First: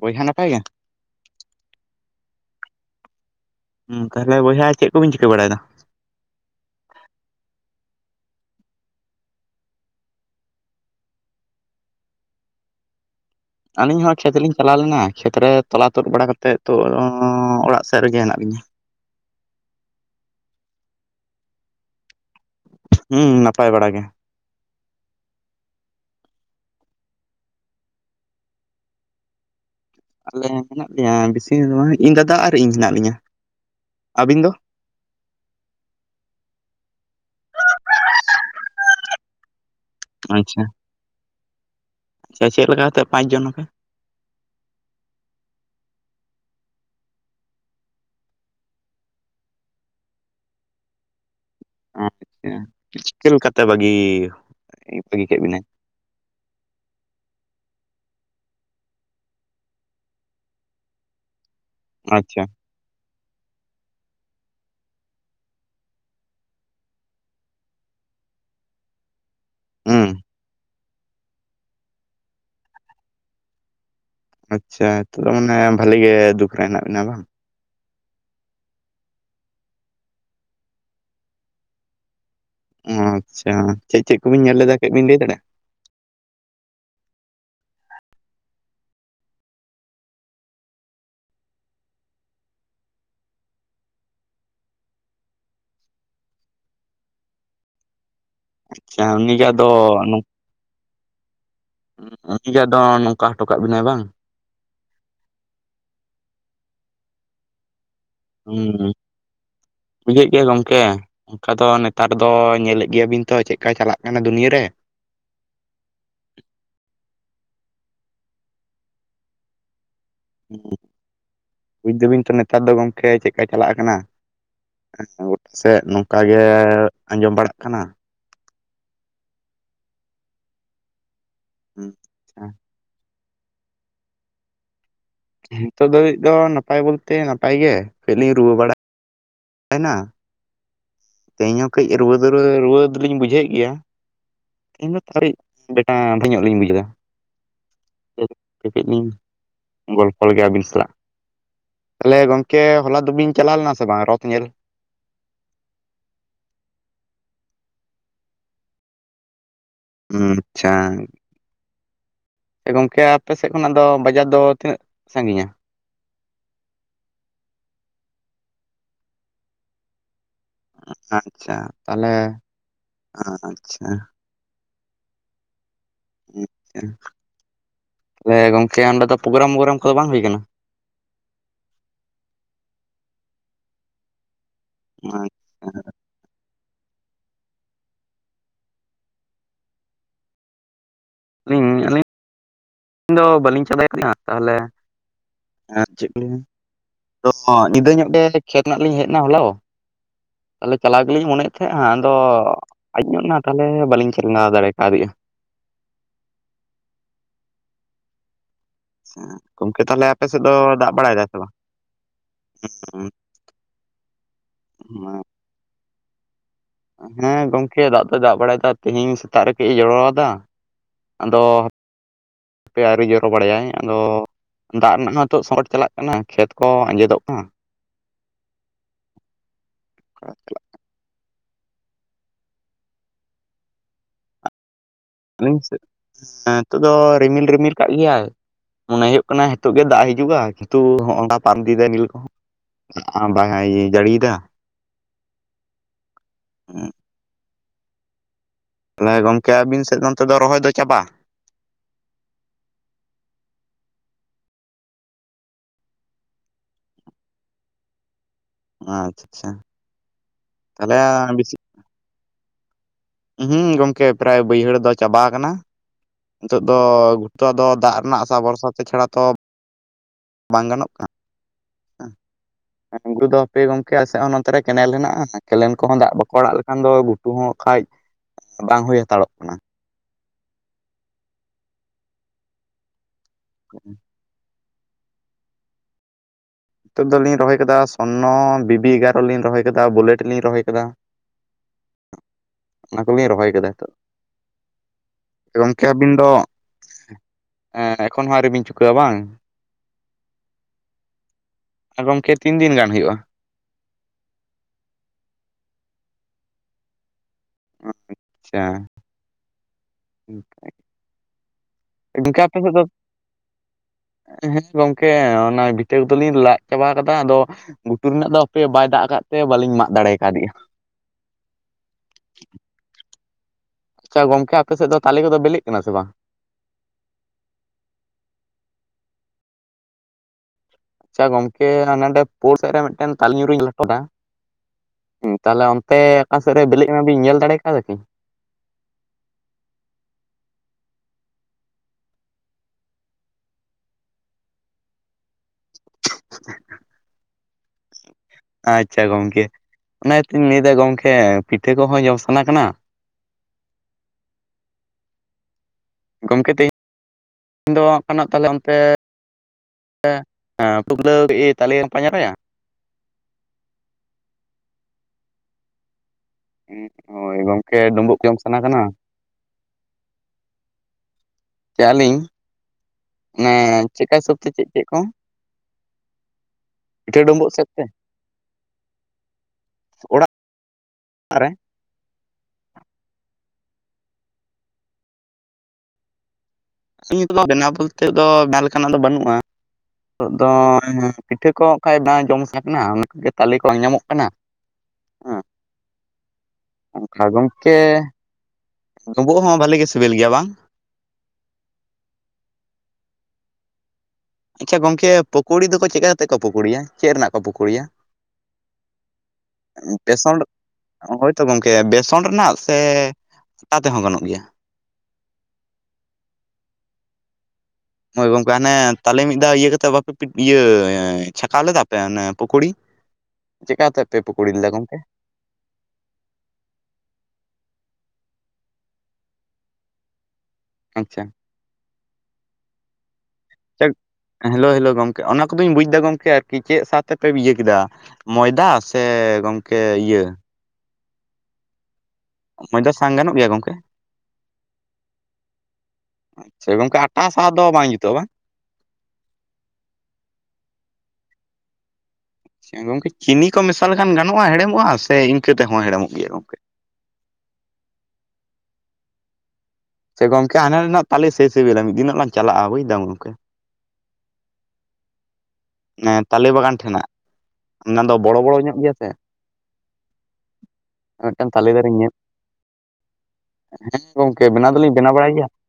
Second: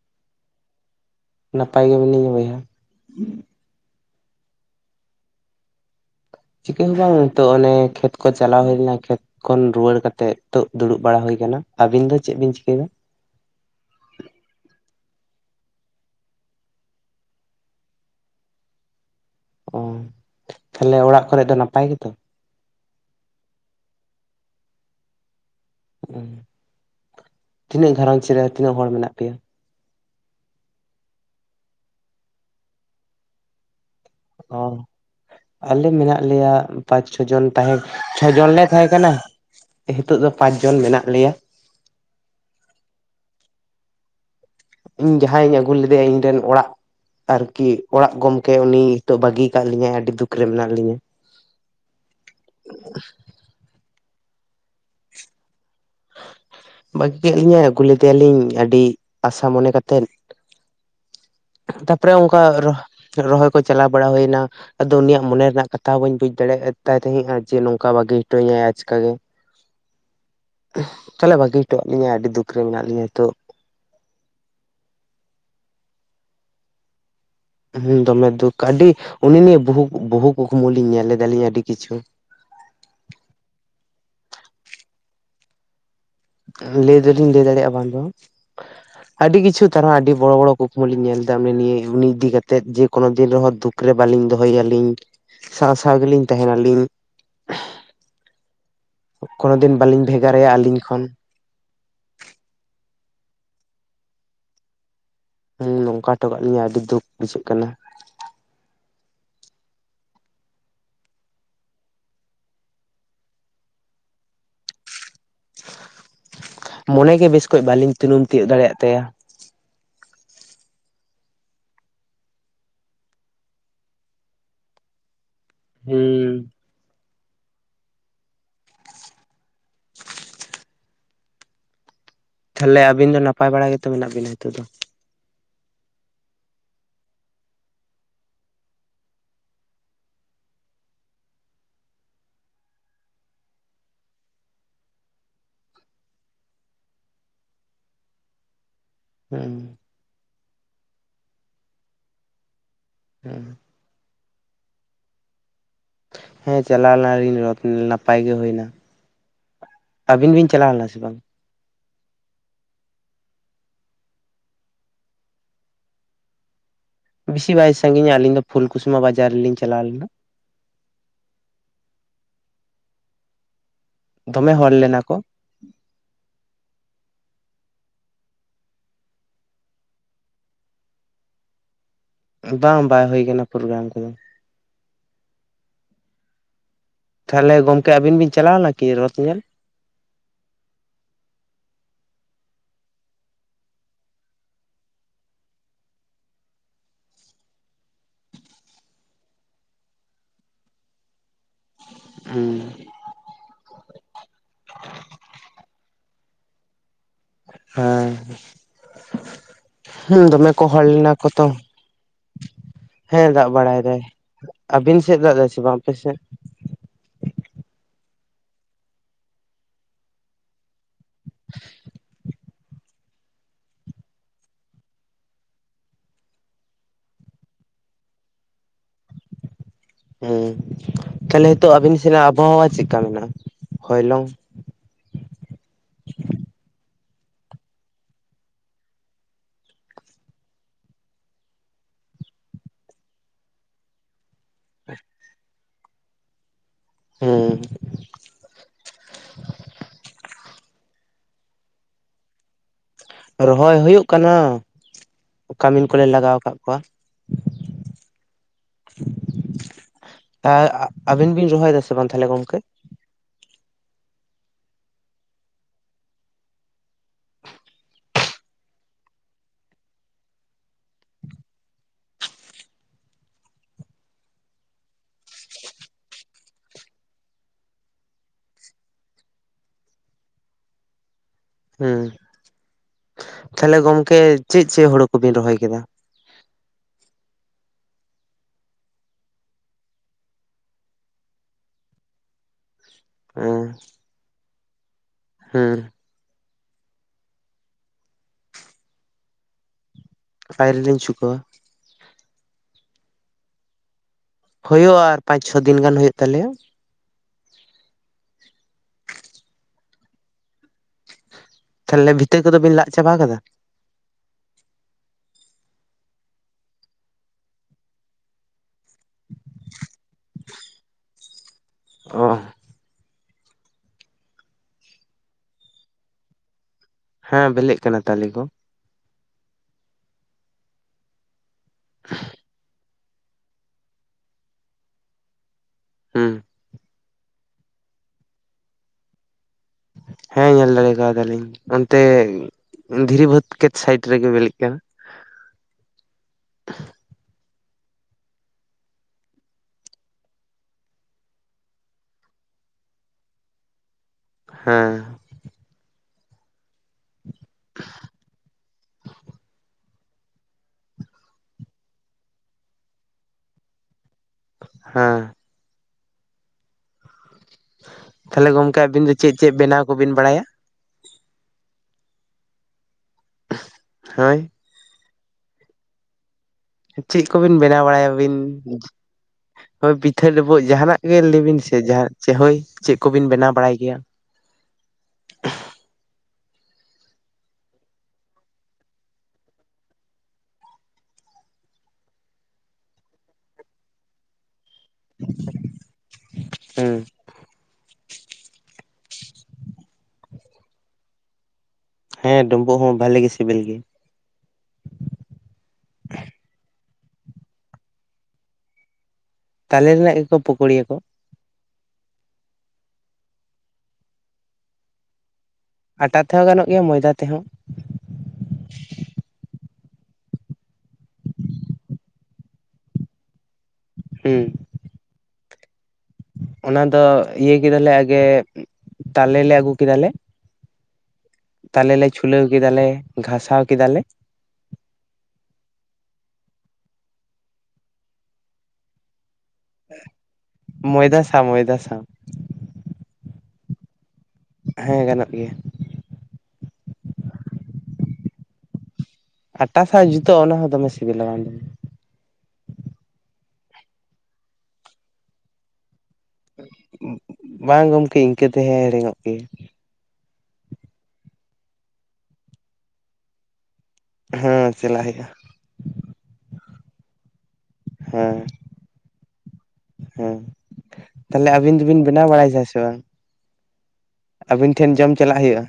ᱵᱚᱭᱦᱟ ᱱᱟᱯᱟᱭ ᱜᱮᱭᱟᱢ? ᱱᱟᱯᱟᱭ ᱜᱮ ᱢᱤᱱᱟᱹᱧᱟ ᱵᱚᱭᱦᱟ᱾ ᱦᱩᱸ ᱛᱟᱦᱚᱞᱮ ᱵᱚᱭᱦᱟ ᱪᱮᱫ ᱠᱚᱵᱤᱱ ᱪᱤᱠᱟᱹ ᱵᱟᱲᱟᱭᱫᱟ? ᱪᱤᱠᱟᱹ ᱦᱚᱸ ᱵᱟᱝ ᱱᱤᱛᱚᱜ ᱚᱱᱮ ᱠᱷᱮᱛ ᱠᱚ ᱪᱟᱞᱟᱣ ᱦᱩᱭ ᱞᱮᱱᱟ᱾ ᱠᱷᱮᱛ ᱠᱷᱚᱱ ᱨᱩᱣᱟᱹᱲ ᱠᱟᱛᱮᱫ ᱱᱤᱛᱚᱜ ᱫᱩᱲᱩᱵ ᱵᱟᱲᱟ ᱦᱩᱭ ᱟᱠᱟᱱᱟ᱾ ᱟᱵᱤᱱ ᱫᱚ ᱪᱮᱫ ᱵᱤᱱ ᱪᱤᱠᱟᱹᱭᱫᱟ? ᱟᱹᱞᱤᱧ ᱦᱚᱸ ᱠᱷᱮᱛ ᱞᱤᱧ ᱪᱟᱞᱟᱣ ᱞᱮᱱᱟ᱾ ᱠᱷᱮᱛ ᱨᱮ ᱛᱚᱞᱟ ᱛᱩᱫ ᱵᱟᱲᱟ ᱠᱟᱛᱮᱫ ᱛᱚᱫ ᱱᱚ ᱚᱲᱟᱜ ᱥᱮᱫ ᱨᱮᱜᱮ ᱦᱮᱱᱟᱜ ᱞᱤᱧᱟ᱾ ᱚ᱾ ᱛᱟᱦᱚᱞᱮ ᱚᱲᱟᱜ ᱠᱚᱨᱮᱫ ᱫᱚ ᱱᱟᱯᱟᱭ ᱜᱮᱛᱚ? ᱦᱩᱸ ᱱᱟᱯᱟᱭ ᱵᱟᱲᱟ ᱜᱮ᱾ ᱚ᱾ ᱛᱤᱱᱟᱹᱜ ᱜᱷᱟᱨᱚᱸᱧ ᱨᱮ ᱛᱤᱱᱟᱹᱜ ᱦᱚᱲ ᱢᱮᱱᱟᱜ ᱯᱮᱭᱟ? ᱟᱞᱮ ᱦᱮᱱᱟᱜ ᱞᱮᱭᱟ ᱵᱮᱥᱤ ᱫᱚ ᱵᱟᱝ ᱤᱧ ᱫᱟᱫᱟ ᱟᱨ ᱤᱧ ᱦᱮᱱᱟᱜ ᱞᱤᱧᱟ᱾ ᱚ᱾ ᱟᱞᱮ ᱢᱮᱱᱟᱜ ᱞᱮᱭᱟ ᱯᱟᱸᱪ ᱪᱷᱚ ᱡᱚᱱ ᱛᱟᱦᱮᱸ ᱪᱷᱚ ᱡᱚᱱ ᱞᱮ ᱛᱟᱦᱮᱸ ᱠᱟᱱᱟ᱾ ᱦᱤᱛᱚᱜ ᱫᱚ ᱯᱟᱸᱪ ᱟᱪᱪᱷᱟ ᱡᱚᱱ ᱢᱮᱱᱟᱜ ᱞᱮᱭᱟ᱾ ᱟᱪᱪᱷᱟ᱾ ᱪᱮᱫ ᱞᱮᱠᱟ ᱠᱟᱛᱮ ᱯᱟᱸᱪ ᱡᱚᱱ ᱱᱟᱯᱮ? ᱤᱧ ᱡᱟᱦᱟᱸᱧ ᱟᱹᱜᱩ ᱞᱮᱫᱮᱭᱟ ᱤᱧ ᱨᱮᱱ ᱚᱲᱟᱜ ᱟᱨᱠᱤ ᱚᱲᱟᱜ ᱜᱚᱢᱠᱮ ᱩᱱᱤ ᱦᱤᱛᱚᱜ ᱵᱟᱹᱜᱤ ᱟᱠᱟᱫ ᱞᱤᱧᱟᱭ ᱟᱹᱰᱤ ᱫᱩᱠ ᱨᱮ ᱢᱮᱱᱟᱜ ᱞᱤᱧᱟ᱾ ᱟᱪᱪᱷᱟ, ᱪᱤᱠᱟᱹ ᱞᱮᱠᱟᱛᱮ ᱵᱟᱹᱜᱤ ᱵᱟᱹᱜᱤ ᱠᱮᱫ ᱵᱮᱤᱱᱟᱹ? ᱵᱷᱟᱹᱜᱤ ᱠᱮᱫ ᱞᱤᱧᱟᱭ ᱟᱹᱜᱩ ᱞᱮᱫᱮᱭᱟᱞᱤᱧ ᱟᱹᱰᱤ ᱟᱥᱟ ᱢᱚᱱᱮ ᱠᱟᱛᱮᱱ᱾ ᱛᱟᱯᱚᱨᱮ ᱚᱱᱠᱟ ᱟᱪᱪᱷᱟ ᱨᱚᱦ ᱨᱚᱦᱚᱭ ᱠᱚ ᱪᱟᱞᱟᱣ ᱵᱟᱲᱟ ᱦᱩᱭᱱᱟ᱾ ᱟᱫᱚ ᱩᱱᱤᱭᱟᱜ ᱢᱚᱱᱮ ᱨᱮᱱᱟᱜ ᱠᱟᱛᱷᱟ ᱦᱚᱸ ᱵᱟᱹᱧ ᱵᱩᱡ ᱫᱟᱲᱮ ᱟᱫ ᱛᱟᱭ ᱛᱟᱦᱮᱸᱜᱼᱟ ᱡᱮ ᱱᱚᱝᱠᱟ ᱵᱟᱹᱜᱤ ᱦᱚᱴᱚᱟᱹᱧᱟᱭ ᱟᱪᱠᱟ ᱜᱮ᱾ ᱦᱮᱸ᱾ ᱛᱟᱦᱚᱞᱮ ᱵᱟᱹᱜᱤ ᱦᱚᱴᱚᱭᱟᱫ ᱞᱤᱧᱟᱹᱭ ᱟᱹᱰᱤ ᱫᱩᱠ ᱨᱮ ᱢᱮᱱᱟᱜ ᱞᱤᱧᱟ ᱦᱤᱛᱚᱜ᱾ ᱟᱪᱪᱷᱟ ᱦᱤᱛᱟᱜ ᱫᱚ ᱢᱟᱱᱮ ᱵᱷᱟᱞᱮ ᱜᱮ ᱫᱩᱠ ᱨᱮ ᱦᱮᱱᱟᱜ ᱵᱤᱱᱟ ᱵᱟᱝ? ᱦᱩ ᱫᱚᱢᱮ ᱫᱩᱠ ᱟᱹᱰᱤ ᱩᱱᱤ ᱱᱤᱭᱮ ᱵᱚᱦᱩ ᱵᱚᱦᱩ ᱠᱩᱠᱢᱩ ᱞᱤᱧ ᱧᱮᱞ ᱞᱮᱫᱟᱞᱤᱧ ᱟᱹᱰᱤ ᱠᱤᱪᱷᱩ᱾ ᱚ ᱟᱪᱪᱷᱟ ᱪᱮᱫ ᱪᱮᱫ ᱠᱚᱵᱤᱱ ᱧᱮᱞ ᱞᱮᱫᱟ ᱠᱟᱹᱡ ᱵᱤᱱ ᱞᱟᱹᱭ ᱫᱟᱲᱮᱜᱼᱟ? ᱞᱟᱹᱭ ᱫᱚᱞᱤᱧ ᱞᱟᱹᱭ ᱫᱟᱲᱮᱭᱟᱜᱼᱟ ᱵᱟᱝ ᱫᱚ ᱵᱟᱝ᱾ [inaudible] ᱟᱹᱰᱤ ᱠᱤᱪᱷᱩ ᱛᱟᱣ ᱨᱮᱦᱚᱸ ᱟᱹᱰᱤ ᱵᱚᱲᱚ ᱵᱚᱲᱚ ᱠᱩᱠᱢᱩ ᱞᱤᱧ ᱧᱮᱞ ᱞᱮᱫᱟ ᱩᱱᱤ ᱱᱤᱭᱟᱹ ᱩᱱᱤ ᱤᱫᱤ ᱠᱟᱛᱮᱫ ᱡᱮ ᱠᱚᱱᱳ ᱫᱤᱱ ᱨᱮᱦᱚᱸ ᱫᱩᱠ ᱠ ᱨᱮ ᱵᱟᱞᱤᱧ ᱫᱚᱦᱚᱭᱟᱞᱤᱧ, ᱥᱟᱶ ᱥᱟᱶ ᱜᱮᱞᱤᱧ ᱛᱟᱦᱮᱱᱟᱞᱤᱧ᱾ ᱟᱪᱪᱷᱟ ᱩᱱᱤ ᱜᱮ ᱠᱳᱱᱳ ᱟᱫᱚ ᱫᱤᱱ ᱵᱟᱹᱞᱤᱧ ᱱᱚ ᱵᱷᱮᱜᱟᱨᱮᱭᱟ ᱟᱹᱞᱤᱧ ᱠᱷᱚᱱ ᱦᱟᱹᱛᱤ ᱜᱮ ᱟᱫᱚ ᱱᱚᱝᱠᱟ ᱦᱚᱴᱚ ᱠᱟᱜ ᱵᱮᱱᱟᱭ ᱵᱟᱝ? ᱦᱩᱸ ᱱᱚᱝᱠᱟ ᱦᱚᱴᱚ ᱠᱟᱜ ᱞᱤᱧᱟᱹ ᱟᱹᱰᱤ ᱫᱩᱠ ᱵᱩᱡᱷᱟᱹᱜ ᱠᱟᱱᱟ᱾ ᱦᱩᱸᱻ ᱵᱩᱡᱷᱟᱹᱜ ᱜᱮᱭᱟ ᱜᱚᱢᱠᱮ᱾ ᱚᱱᱠᱟ ᱫᱚ ᱱᱮᱛᱟᱨ ᱫᱚ ᱧᱮᱞᱮᱫ ᱜᱮᱭᱟᱵᱤᱱ ᱛᱚ ᱪᱮᱫ ᱞᱮᱠᱟ ᱪᱟᱞᱟᱜ ᱠᱟᱱᱟ ᱫᱩᱱᱤᱭᱟᱹ ᱨᱮ᱾ ᱢᱚᱱᱮ ᱜᱮ ᱵᱮᱥ ᱠᱷᱚᱪ ᱵᱟᱞᱤᱧ ᱛᱩᱱᱩᱢ ᱛᱤᱭᱟᱹᱜ ᱫᱟᱲᱮᱭᱟᱜ ᱛᱟᱭᱟ᱾ ᱵᱩᱡ ᱫᱟᱹᱵᱤᱱ ᱛᱚ ᱱᱮᱛᱟᱨ ᱫᱚ ᱜᱚᱢᱠᱮ ᱪᱮᱫᱠᱟ ᱪᱟᱞᱟᱜ ᱠᱟᱱᱟ᱾ ᱦᱮᱸ ᱜᱚᱴᱟ ᱥᱮᱫ ᱱᱚᱝᱠᱟ ᱜᱮ ᱦᱩᱸ ᱟᱸᱡᱚᱢ ᱵᱟᱲᱟᱜ ᱠᱟᱱᱟ᱾ ᱦᱩᱸᱻ ᱟᱪᱪᱷᱟ ᱛᱟᱦᱚᱞᱮ ᱟᱵᱤᱱ ᱫᱚ ᱱᱟᱯᱟᱭ ᱵᱟᱲᱟ ᱜᱮᱛᱚ ᱢᱮᱱᱟᱜ ᱵᱤᱱᱟ ᱱᱤᱛᱚᱜ ᱫᱚ? ᱱᱤᱛᱚᱜ ᱫᱷᱟᱹᱨᱤᱵ ᱫᱚ ᱱᱟᱯᱟᱭ ᱵᱚᱞᱛᱮ ᱱᱟᱯᱟᱭ ᱜᱮ ᱠᱟᱹᱡ ᱞᱤᱧ ᱨᱩᱣᱟᱹ ᱵᱟᱲᱟ ᱮᱱᱟ ᱛᱮᱦᱤᱧ ᱦᱚᱸ ᱠᱟᱹᱡ ᱨᱩᱣᱟᱹ ᱫᱚ ᱨᱩᱣᱟᱹ ᱨᱩᱣᱟᱹ ᱫᱚᱞᱤᱧ ᱵᱩᱡᱷᱟᱹᱣᱮᱫ ᱜᱮᱭᱟ᱾ ᱤᱧ ᱫᱚ ᱛᱟᱨᱤᱡ ᱵᱮᱴᱟᱝ ᱵᱟᱜᱮ ᱧᱚᱜ ᱞᱤᱧ ᱵᱩᱡᱫᱟ [unintelligible] ᱠᱟᱹᱴᱤᱡ ᱞᱤᱧ ᱦᱩᱸ ᱜᱚᱞᱯᱷᱚ ᱞᱮ ᱜᱮ ᱟᱹᱵᱤᱱ ᱥᱟᱞᱟᱜ᱾ ᱛᱟᱦᱚᱞᱮ ᱜᱚᱢᱠᱮ ᱦᱚᱞᱟ ᱫᱚᱵᱤᱱ ᱦᱩᱸ ᱪᱟᱞᱟᱣ ᱞᱮᱱᱟ ᱥᱮ ᱵᱟᱝ ᱨᱚᱛ ᱧᱮᱞ? ᱦᱮᱸ ᱪᱟᱞᱟᱣ ᱞᱮᱱᱟ ᱞᱤᱧ ᱨᱚᱛ ᱧᱮ ᱱᱟᱯᱟᱭ ᱜᱤ ᱦᱩᱭᱱᱟ᱾ ᱟᱵᱤᱱ ᱵᱤᱱ ᱪᱟᱞᱟᱣ ᱞᱮᱱᱟ ᱟᱪᱪᱷᱟ ᱥᱮ ᱵᱟᱝ? ᱮ ᱜᱚᱢᱠᱮ ᱟᱯᱮ ᱥᱮᱫ ᱠᱷᱚᱱᱟᱜ ᱫᱚ ᱵᱟᱡᱟᱨ ᱫᱚ ᱛᱤᱱᱟᱹᱜ ᱥᱟᱺᱜᱤᱧᱼᱟ? ᱵᱮᱥᱤ ᱵᱟᱭ ᱥᱟᱺᱜᱤᱧᱼᱟ ᱟᱞᱤᱧ ᱫᱚ ᱯᱷᱩᱞᱠᱩᱥᱢᱟᱹ ᱵᱟᱡᱟᱨ ᱨᱮᱞᱤᱧ ᱪᱟᱞᱟᱣ ᱞᱮᱱᱟ᱾ ᱟᱪᱪᱷᱟ ᱛᱟᱦᱞᱮ ᱚ ᱟᱪᱪᱷᱟ᱾ ᱫᱚᱢᱮ ᱦᱚᱲ ᱞᱮᱱᱟ ᱠᱚ᱾ ᱟᱪᱪᱷᱟ ᱛᱟᱦᱟᱞᱮ ᱜᱚᱢᱠᱮ ᱚᱸᱰᱮ ᱫᱚ ᱯᱨᱳᱜᱨᱟᱢ ᱢᱳᱜᱨᱟᱢ ᱠᱚ ᱫᱚ ᱵᱟᱝ ᱦᱩᱭ ᱠᱟᱱᱟ? ᱵᱟᱝ ᱵᱟᱭ ᱦᱩᱭ ᱚᱠᱟᱱᱟ ᱯᱨᱳᱜᱨᱟᱢ ᱠᱚ ᱫᱚ᱾ ᱟᱸᱪ ᱛᱟᱦᱚᱞᱮ ᱜᱚᱢᱠᱮ ᱟᱵᱤᱱ ᱵᱤᱱ ᱪᱟᱞᱟᱣᱞᱮᱱᱟ ᱠᱤ ᱨᱚᱛ ᱧᱮᱞ? ᱞᱤᱧ ᱟᱹᱞᱤᱧᱼᱼ ᱤᱧ ᱫᱚ ᱵᱟᱞᱤᱧ [unintelligible] ᱠᱟᱱᱟ ᱛᱟᱦᱚᱞᱮ ᱟᱨ ᱪᱮᱫ ᱠᱚ ᱞᱟᱹᱭ ᱛᱚ ᱧᱤᱫᱟᱹ ᱧᱚᱸᱜᱮ ᱠᱷᱮᱛ ᱨᱮᱱᱟᱜ ᱞᱤᱧ ᱦᱮᱡ ᱮᱱᱟ ᱦᱚᱞᱟᱦᱚ ᱛᱟᱦᱚᱞᱮ ᱪᱟᱞᱟᱣ ᱜᱮᱞᱤᱧ ᱢᱚᱱᱮᱭᱮᱫ ᱛᱟᱦᱮᱸᱜ-ᱟ ᱟᱫᱚ ᱦᱩᱸ ᱟᱹᱣᱩᱵ ᱧᱚᱜ ᱮᱱᱟ ᱛᱟᱦᱚᱞᱮ ᱵᱟᱹᱞᱤᱧ ᱪᱟᱞᱟᱣ ᱫᱟᱲᱮ ᱠᱟᱣᱫᱮᱭᱟ᱾ ᱦᱮᱸ ᱜᱚᱢᱠᱮ ᱛᱟᱦᱚᱞᱮ ᱟᱯᱮ ᱦᱩᱸ ᱥᱮᱫ ᱫᱚᱢᱮ ᱫᱚ ᱠᱚ ᱦᱚᱲ ᱫᱟᱜ ᱞᱮᱱᱟ ᱵᱟᱲᱟᱭ ᱫᱟᱭ ᱠᱚ ᱥᱮ ᱛᱚ ᱵᱟᱝ? ᱦᱮᱸ ᱫᱟᱜ ᱵᱟᱲᱟᱭ ᱫᱟᱭ᱾ᱟᱵᱤᱱ ᱥᱮᱫ ᱫᱟᱜ ᱮᱫᱟᱭ ᱥᱮ ᱵᱟᱝ ᱟᱯᱮ ᱥᱮᱫ? ᱦᱮᱸ ᱜᱚᱢᱠᱮ ᱫᱟᱜ ᱫᱚᱭ ᱫᱟᱜ ᱵᱟᱲᱟᱭᱮᱫᱟ ᱛᱮᱦᱤᱧ ᱥᱮᱛᱟᱜ ᱨᱮ ᱠᱟᱹᱡ ᱮ ᱡᱚᱨᱚ ᱟᱫᱟ᱾ ᱟᱫᱚ ᱦᱟᱯᱮ ᱟᱣᱨᱤ ᱡᱚᱨᱚ ᱵᱟᱲᱟᱭᱟᱭ, ᱟᱫᱚ ᱫᱟᱜ ᱨᱮᱱᱟᱜ ᱦᱚᱸ ᱱᱤᱛᱳᱜ ᱥᱚᱝᱠᱚᱴ ᱪᱟᱞᱟᱜ ᱠᱟᱱᱟ ᱠᱷᱮᱛ ᱠᱚ ᱟᱸᱡᱮᱫᱚᱜ ᱠᱟᱱᱟ᱾ ᱦᱩᱸ [unintelligible] ᱛᱟᱦᱚᱞᱮ ᱱᱤᱛᱚᱜ ᱟᱵᱤᱱ ᱥᱮᱱᱟᱜ ᱟᱵᱚᱦᱟᱣᱟ ᱪᱮᱫᱠᱟ ᱢᱮᱱᱟᱜᱼᱟ ᱦᱚᱭ ᱞᱚᱝ? ᱟᱹᱞᱤᱧ ᱥᱮᱫ ᱦᱮᱸ ᱱᱤᱛᱚᱜ ᱫᱚ ᱨᱤᱢᱤᱞ ᱨᱤᱢᱤᱞ ᱠᱟᱜ ᱜᱮᱭᱟᱭ᱾ ᱢᱚᱱᱮ ᱦᱩᱭᱩᱜ ᱠᱟᱱᱟ ᱦᱤᱛᱚᱜ ᱜᱮ ᱫᱟᱜ ᱦᱤᱡᱩᱜᱼᱟ, ᱠᱤᱱᱛᱩ ᱦᱚᱸᱜ-ᱚᱝᱠᱟ ᱯᱟᱨᱚᱢ ᱤᱫᱤᱭ ᱫᱟᱭ ᱨᱤᱢᱤᱞ ᱠᱚᱦᱚᱸ ᱾ ᱫᱟᱜ ᱦᱟᱸᱜ ᱵᱟᱝᱟᱭ ᱡᱟᱲᱤᱭᱫᱟ ᱾ ᱦᱩᱸ ᱛᱟᱦᱚᱞᱮ ᱜᱚᱢᱠᱮ ᱟᱵᱤᱱ ᱥᱮᱫ ᱚᱱᱛᱮ ᱫᱚ ᱨᱚᱦᱚᱭ ᱫᱚ ᱪᱟᱵᱟ? ᱨᱚᱦᱚᱭ ᱦᱳᱭᱳᱜ ᱠᱟᱱᱟ᱾ ᱠᱟᱢᱤᱱ ᱠᱚᱞᱮ ᱞᱟᱜᱟᱣ ᱠᱟᱜ ᱠᱚᱣᱟ᱾ ᱟᱪᱪᱷᱟ ᱟᱪᱪᱷᱟ ᱛᱟᱦᱚᱞᱮ ᱮᱜ ᱟᱵᱤᱱ ᱵᱤᱱ ᱵᱮᱥᱤ ᱨᱚᱦᱚᱭ ᱫᱟ ᱥᱮ ᱵᱟᱝ ᱛᱟᱦᱞᱮ ᱜᱚᱝᱠᱮ? ᱦᱩᱸ ᱜᱚᱝᱠᱮ ᱯᱨᱟᱭ ᱵᱟᱹᱭᱦᱟᱹᱲ ᱫᱚ ᱪᱟᱵᱟ ᱟᱠᱟᱱᱟ᱾ ᱱᱤᱛᱚᱜ ᱫᱚ ᱜᱷᱩᱴᱠᱟ ᱫᱚ ᱫᱟᱜ ᱨᱮᱱᱟᱜ ᱟᱥᱟ ᱵᱷᱚᱨᱥᱟ ᱛᱮ ᱪᱷᱟᱲᱟ ᱛᱚ᱾ ᱵᱟᱝ ᱜᱟᱱᱚᱜ ᱠᱟᱱᱟ, ᱮ ᱜᱩᱨᱩ ᱫᱚ ᱦᱟᱯᱮ ᱜᱚᱝᱠᱮ ᱟᱥᱮᱫ ᱦᱚᱸ ᱱᱚᱛ ᱨᱮ ᱠᱮᱱᱮᱞ ᱦᱮᱱᱟᱜᱼᱟ, ᱠᱮᱱᱮᱞ ᱠᱚᱦᱚᱸ ᱫᱟᱜ ᱵᱟᱠᱚ ᱟᱲᱟᱜ ᱞᱮᱠᱷᱟᱱ ᱫᱚ ᱜᱷᱩᱴᱩ ᱦᱚᱸ ᱟᱠᱷᱟᱡ᱾ ᱵᱟᱝ ᱦᱩᱭ ᱦᱟᱛᱟᱲᱚᱜ ᱠᱟᱱᱟ, ᱦᱩᱸ ᱛᱟᱦᱚᱞᱮ ᱜᱚᱝᱠᱮ ᱪᱮᱫ ᱪᱮᱫ ᱦᱩᱲᱩ ᱠᱚᱵᱤᱱ ᱨᱚᱦᱚᱭ ᱠᱮᱫᱟ, ᱧᱤᱛᱚᱜ ᱫᱚᱞᱤᱧ ᱨᱚᱦᱚᱭ ᱟᱠᱟᱟ ᱥᱚᱨᱱᱚ, ᱵᱤ ᱵᱤ ᱮᱜᱟᱨᱚ ᱞᱤᱧ ᱨᱚᱦᱚᱭ ᱟᱠᱟᱫᱟ ᱵᱩᱞᱮᱴ ᱞᱤᱧ ᱨᱚᱦᱚᱭ ᱠᱟᱫᱟ, ᱚᱱᱟ ᱠᱚᱞᱤᱧ ᱨᱚᱦᱚᱭ ᱦᱮᱸ ᱠᱟᱟᱚ ᱜᱚᱝᱠᱮ ᱟᱹᱵᱤᱱ ᱫᱚ ᱮᱠᱷᱚᱱ ᱦᱚᱸ ᱟᱣᱨᱤᱵᱤᱱ ᱪᱩᱠᱟᱹᱣᱟ ᱵᱟᱝ ᱟᱣᱨᱤᱞᱤᱧ ᱪᱷᱩᱠᱟᱹᱣᱟ᱾ ᱜᱚᱢᱠᱮ ᱛᱤᱱ ᱫᱤᱱ ᱜᱟᱱ ᱦᱩᱭᱩᱜᱼᱟ ᱦᱩᱭᱩᱜᱼᱟ ᱟᱨ ᱯᱟᱸᱪ ᱪᱷᱚ ᱫᱤᱱ ᱜᱟᱱ ᱦᱩᱭᱩᱜ ᱛᱟᱞᱮᱭᱟ᱾ ᱟᱪᱪᱷᱟ ᱛᱟᱦᱚᱞᱮ ᱜᱚᱝᱠᱮ ᱵᱷᱤᱛᱟᱹ ᱟᱯᱮ ᱠᱚᱫᱚ ᱥᱮᱫ ᱵᱤᱱ ᱫᱚ ᱞᱟᱫ ᱪᱟᱵᱟ ᱠᱟᱫᱟ᱾ ᱦᱮᱸ ᱜᱚᱝᱠᱮ ᱚᱱᱟ ᱵᱤᱴᱟᱹ ᱠᱚᱫᱚᱞᱤᱧ ᱞᱟᱫ ᱪᱟᱵᱟ ᱠᱟᱫᱟ ᱟᱫᱚ ᱜᱷᱩᱴᱩ ᱨᱮᱱᱟᱜ ᱫᱚ ᱟᱯᱮ ᱵᱟᱭ ᱫᱟᱜ ᱟᱠᱟᱫ ᱛᱮ ᱵᱟᱝᱞᱤᱧ ᱢᱟᱜ ᱫᱟᱲᱮ ᱟᱠᱟᱫᱮᱭᱟ᱾ ᱚ ᱟᱪᱪᱷᱟ ᱜᱚᱢᱠᱮ ᱟᱯᱮᱥᱮᱫ ᱫᱚ ᱛᱟᱞᱮ ᱠᱚᱫᱚ ᱵᱤᱞᱤ ᱠᱟᱱᱟ ᱥᱮ ᱵᱟᱝ᱾ ᱦᱮᱸ ᱵᱤᱞᱤᱜ ᱠᱟᱱᱟ ᱛᱟᱞᱮ ᱠᱚ ᱟᱪᱪᱷᱟ ᱜᱚᱝᱠᱮ ᱱᱚᱰᱮ ᱯᱳᱞ ᱥᱮᱫ ᱨᱮ ᱢᱤᱫᱴᱮᱱ ᱛᱟᱞ ᱧᱩᱨᱩᱦᱴᱩᱧ [inaudible] ᱛᱟᱦᱚᱞᱮ ᱚᱱᱛᱮ ᱦᱩᱸ ᱚᱠᱟ ᱥᱮᱫ ᱨᱮ ᱵᱤᱞᱤᱜ ᱮ ᱵᱤᱱ ᱧᱮᱞ ᱫᱟᱲᱮ ᱠᱟᱫᱟ ᱠᱤᱱ᱾ ᱦᱮᱸ ᱧᱮᱞ ᱫᱟᱲᱮ ᱠᱟᱣᱫᱟᱞᱤᱧ ᱚᱱᱛᱮ ᱫᱷᱤᱨᱤ ᱵᱷᱟᱹᱛ ᱠᱷᱮᱛ ᱥᱟᱭᱤᱰ ᱨᱮᱜᱮ ᱵᱤᱞᱤᱜ ᱠᱟᱱᱟ᱾ [unintelligible] ᱟᱪᱪᱷᱟ ᱜᱚᱢᱠᱮ ᱚᱱᱟᱛᱤᱧ ᱞᱟᱹᱭᱫᱟ ᱜᱚᱝᱠᱮ ᱯᱤᱴᱷᱟᱹ ᱠᱚᱦᱚᱸ ᱡᱚᱢ ᱥᱟᱱᱟ ᱠᱟᱱᱟ ᱦᱮᱸ ᱜᱚᱢᱠᱮ ᱛᱮᱦᱧ ᱫᱚ ᱛᱟᱦᱮ ᱚᱱᱛᱮ [unintelligible] ᱦᱮᱸ [unintelligible] ᱡᱚᱢ ᱛᱟᱞᱦᱮ ᱥᱟᱱᱟ ᱜᱚᱝᱠᱮ ᱠᱟᱱᱟ ᱟᱵᱤᱱ ᱫᱚ ᱪᱮᱫ ᱪᱮᱫ ᱵᱮᱱᱟᱣ ᱠᱚᱵᱤᱱ ᱵᱟᱲᱟᱭᱟ᱾ ᱪᱮᱫ ᱟᱹᱞᱤᱧ ᱮ ᱪᱮᱫᱠᱟ ᱦᱤᱥᱟᱹᱵ ᱦᱳᱭ ᱛᱮ ᱪᱮᱫ ᱪᱮᱫ ᱠᱚ᱾ ᱪᱮᱫ ᱯᱤᱴᱷᱟᱹ ᱰᱩᱸᱵᱩᱜ ᱠᱚᱵᱤᱱ ᱥᱮᱫ ᱵᱮᱱᱟᱣ ᱛᱮ ᱵᱟᱲᱟᱭᱟᱵᱤᱱ ᱦᱳᱭ ᱯᱤᱴᱷᱟᱹ ᱚᱲᱟᱜ ᱰᱩᱵᱩᱜ ᱡᱟᱦᱟᱱᱟᱜ ᱜᱮ ᱞᱟᱹᱭ ᱨᱮ ᱵᱤᱱ᱾ ᱡᱟᱦᱟᱸ ᱦᱳᱭ ᱪᱮᱫ ᱠᱚᱵᱤᱱ ᱵᱮᱱᱟᱣ ᱵᱟᱲᱟᱭ ᱜᱮᱭᱟ᱾ ᱱᱤᱛ ᱫᱚ ᱵᱮᱱᱟᱣ ᱵᱚᱞᱛᱮ ᱫᱚ ᱚᱱᱟ ᱞᱮᱠᱟᱱᱟᱜ ᱫᱚ ᱵᱟᱹᱱᱩᱜᱼᱟ ᱱᱤᱛᱚᱜ ᱫᱚ ᱯᱤᱴᱷᱟᱹ ᱠᱚ ᱠᱷᱟᱡ ᱵᱟᱝ ᱡᱚᱢ ᱮᱱᱟ ᱠᱚᱜᱮ ᱛᱟᱞᱮ ᱠᱚ ᱵᱟᱝ ᱧᱟᱢᱚᱜ ᱠᱟᱱᱟ᱾ [unintelligible] ᱦᱩᱸ ᱟ ᱜᱚᱢᱠᱮ ᱰᱩᱵᱩᱜ ᱦᱚᱸ ᱵᱷᱟᱞᱤ ᱜᱮ ᱥᱤᱵᱤᱞ ᱜᱮᱭᱟ ᱵᱟᱝ ᱦᱮᱸ ᱰᱩᱸᱵᱩᱜ ᱦᱚᱸ ᱵᱟᱜᱞᱤ ᱜᱮ ᱥᱤᱵᱤᱞ ᱜᱮᱭᱟ ᱟᱪᱪᱷᱟ ᱜᱚᱝᱠᱮ ᱯᱚᱠᱳᱲᱤ ᱫᱚᱠᱚ ᱪᱮᱠᱟ ᱠᱟᱛᱮᱫ ᱠᱚ ᱯᱚᱠᱳᱲᱤᱭᱟ ᱪᱮᱫ ᱨᱮᱱᱟᱜ ᱠᱚ ᱯᱚᱠᱳᱲᱤᱭᱟ ᱛᱟᱞᱮ ᱨᱮᱱᱟᱜ ᱯᱮᱥᱚᱱᱴ ᱜᱮᱠᱚ ᱯᱚᱠᱳᱲᱤᱭᱟᱠᱚ [inaudible] ᱛᱚ ᱜᱚᱝᱠᱮ ᱵᱮᱥᱚᱱ ᱨᱮᱱᱟᱜ ᱥᱮ ᱟᱴᱟ ᱛᱮᱦᱚᱸ ᱜᱟᱱᱚᱜ ᱜᱮᱭᱟ ᱟᱴᱟ ᱛᱮᱦᱚᱸ ᱜᱟᱱᱚᱜ ᱜᱮᱭᱟ ᱢᱚᱭᱫᱟ ᱛᱮᱦᱚᱸ ᱦᱳᱭ ᱜᱚᱝᱠᱮ ᱦᱟᱱᱮ ᱛᱟᱦᱚᱞᱮ ᱢᱤᱫ ᱫᱷᱟᱣ ᱤᱭᱟᱹ ᱠᱟᱛᱮᱮᱫ ᱵᱟᱯᱮ ᱤᱭᱟᱹ ᱪᱷᱟᱸᱠᱟᱣ ᱞᱮᱫᱟᱯᱮ ᱚᱱᱮ ᱯᱚᱠᱳᱲᱤ ᱪᱮᱠᱟᱛᱮ ᱠᱟᱛᱮᱫ ᱯᱮ ᱦᱩᱸ ᱯᱚᱠᱳᱲᱤ ᱞᱮᱫᱟ ᱜᱚᱝᱠᱮ? ᱚᱱᱟ ᱫᱚ ᱤᱭᱟᱹ ᱠᱮᱫᱟᱞᱮ ᱟᱜᱮ ᱛᱟᱞᱮ ᱞᱮ ᱟᱹᱜᱩ ᱠᱮᱫᱟᱞᱮ᱾ ᱟᱪᱪᱷᱟ᱾ ᱛᱟᱞᱮ ᱞᱮ ᱪᱷᱩᱞᱟᱹᱣ ᱠᱮᱫᱟᱞᱮ, ᱜᱷᱟᱥᱟᱣ ᱡᱟᱠ ᱠᱮᱫᱟᱞᱮ᱾ ᱦᱮᱞᱳ ᱦᱮᱞᱳ ᱜᱚᱢᱠᱮ ᱚᱱᱟ ᱠᱚᱫᱚᱧ ᱵᱩᱡᱫᱟ ᱜᱚᱢᱠᱮ ᱟᱨᱠᱤ ᱪᱮᱫ ᱥᱟᱶᱛᱮᱯᱮ ᱤᱭᱟᱹ ᱠᱮᱫᱟ? ᱢᱚᱭᱫᱟ ᱥᱮ ᱜᱚᱝᱠᱮ ᱤᱭᱟᱹ? ᱢᱚᱭᱫᱟ ᱥᱟᱶ ᱢᱚᱭᱫᱟ ᱥᱟᱶ᱾ ᱢᱚᱭᱫᱟ ᱥᱟᱝ ᱜᱟᱱᱚᱜ ᱜᱮᱭᱟ ᱜᱚᱝᱠᱮ? ᱦᱮᱸ ᱜᱟᱱᱚᱜ ᱜᱮᱭᱟ᱾ ᱟᱪᱪᱷᱟ ᱜᱚᱝᱠᱮ ᱟᱴᱟ ᱥᱟᱸᱶ ᱫᱚ ᱵᱟᱝ ᱡᱩᱛᱚᱜ-ᱟ ᱵᱟᱝ? ᱟᱴᱟᱟᱥ ᱥᱟᱸᱶ ᱡᱩᱛᱚ-ᱟ ᱚᱱᱟ ᱦᱚᱸ ᱫᱚᱢᱮ ᱥᱤᱵᱤᱞᱟ ᱵᱟᱝ ᱫᱚ ᱵᱟᱝ᱾ ᱥᱮ ᱜᱚᱝᱠᱮ ᱪᱤᱱᱤ ᱠᱚ ᱢᱮᱥᱟ ᱞᱮᱠᱷᱟᱱ ᱜᱟᱱᱚᱜ-ᱟ, ᱦᱮᱲᱮᱢᱚᱜ-ᱟ ᱥᱮ ᱤᱱᱠᱟᱹ ᱛᱮᱦᱚᱸ ᱦᱮᱲᱢᱚᱜ ᱜᱮᱭᱟ ᱜᱚᱝᱠᱮ? ᱩᱸᱜ ᱵᱟᱝ ᱜᱚᱢᱠᱮ ᱤᱱᱠᱟᱹ ᱛᱮᱦᱮ ᱦᱮᱲᱮᱧᱚᱸᱜ ᱜᱮᱭᱟ᱾ ᱥᱮ ᱜᱚᱝᱠᱮ ᱦᱟᱱᱮ ᱨᱮᱱᱟᱜ ᱛᱟᱞᱮ ᱥᱮᱭ ᱥᱮᱵᱮᱞᱟ ᱢᱤᱫ ᱫᱤᱱᱚᱜ ᱞᱟᱝ ᱪᱟᱞᱟᱜ-ᱟ, ᱵᱩᱡᱽ ᱫᱟᱢ ᱜᱚᱝᱠᱮ? ᱦᱚᱸ ᱪᱟᱞᱟᱜ ᱦᱩᱭᱩᱜᱼᱟ᱾ ᱚᱱᱮ ᱛᱟᱞᱮ ᱵᱟᱜᱟᱱ ᱴᱷᱮᱱᱟᱜ, ᱚᱱᱟ ᱫᱚ ᱦᱮᱸ ᱵᱚᱲᱚ ᱵᱚᱲᱚ ᱧᱚᱸᱜ ᱜᱮᱭᱟ ᱥᱮ᱾ ᱦᱮᱸ᱾ ᱛᱟᱦᱞᱮ ᱟᱹᱵᱤᱱ ᱫᱩᱵᱤᱱ ᱵᱮᱱᱟᱣ ᱵᱟᱲᱟᱭ ᱫᱟᱭ ᱥᱮ ᱵᱟᱝ? ᱦᱮᱸ ᱜᱚᱝᱠᱮ ᱵᱮᱱᱟᱣ ᱟᱹᱵᱤᱱ ᱴᱷᱮᱱ ᱫᱚᱞᱤᱧ ᱵᱮᱱᱟᱣ ᱡᱚᱢ ᱵᱟᱲᱟᱭ ᱪᱟᱞᱟᱜ ᱜᱮᱭᱟ᱾ ᱦᱩᱭᱩᱜᱼᱟ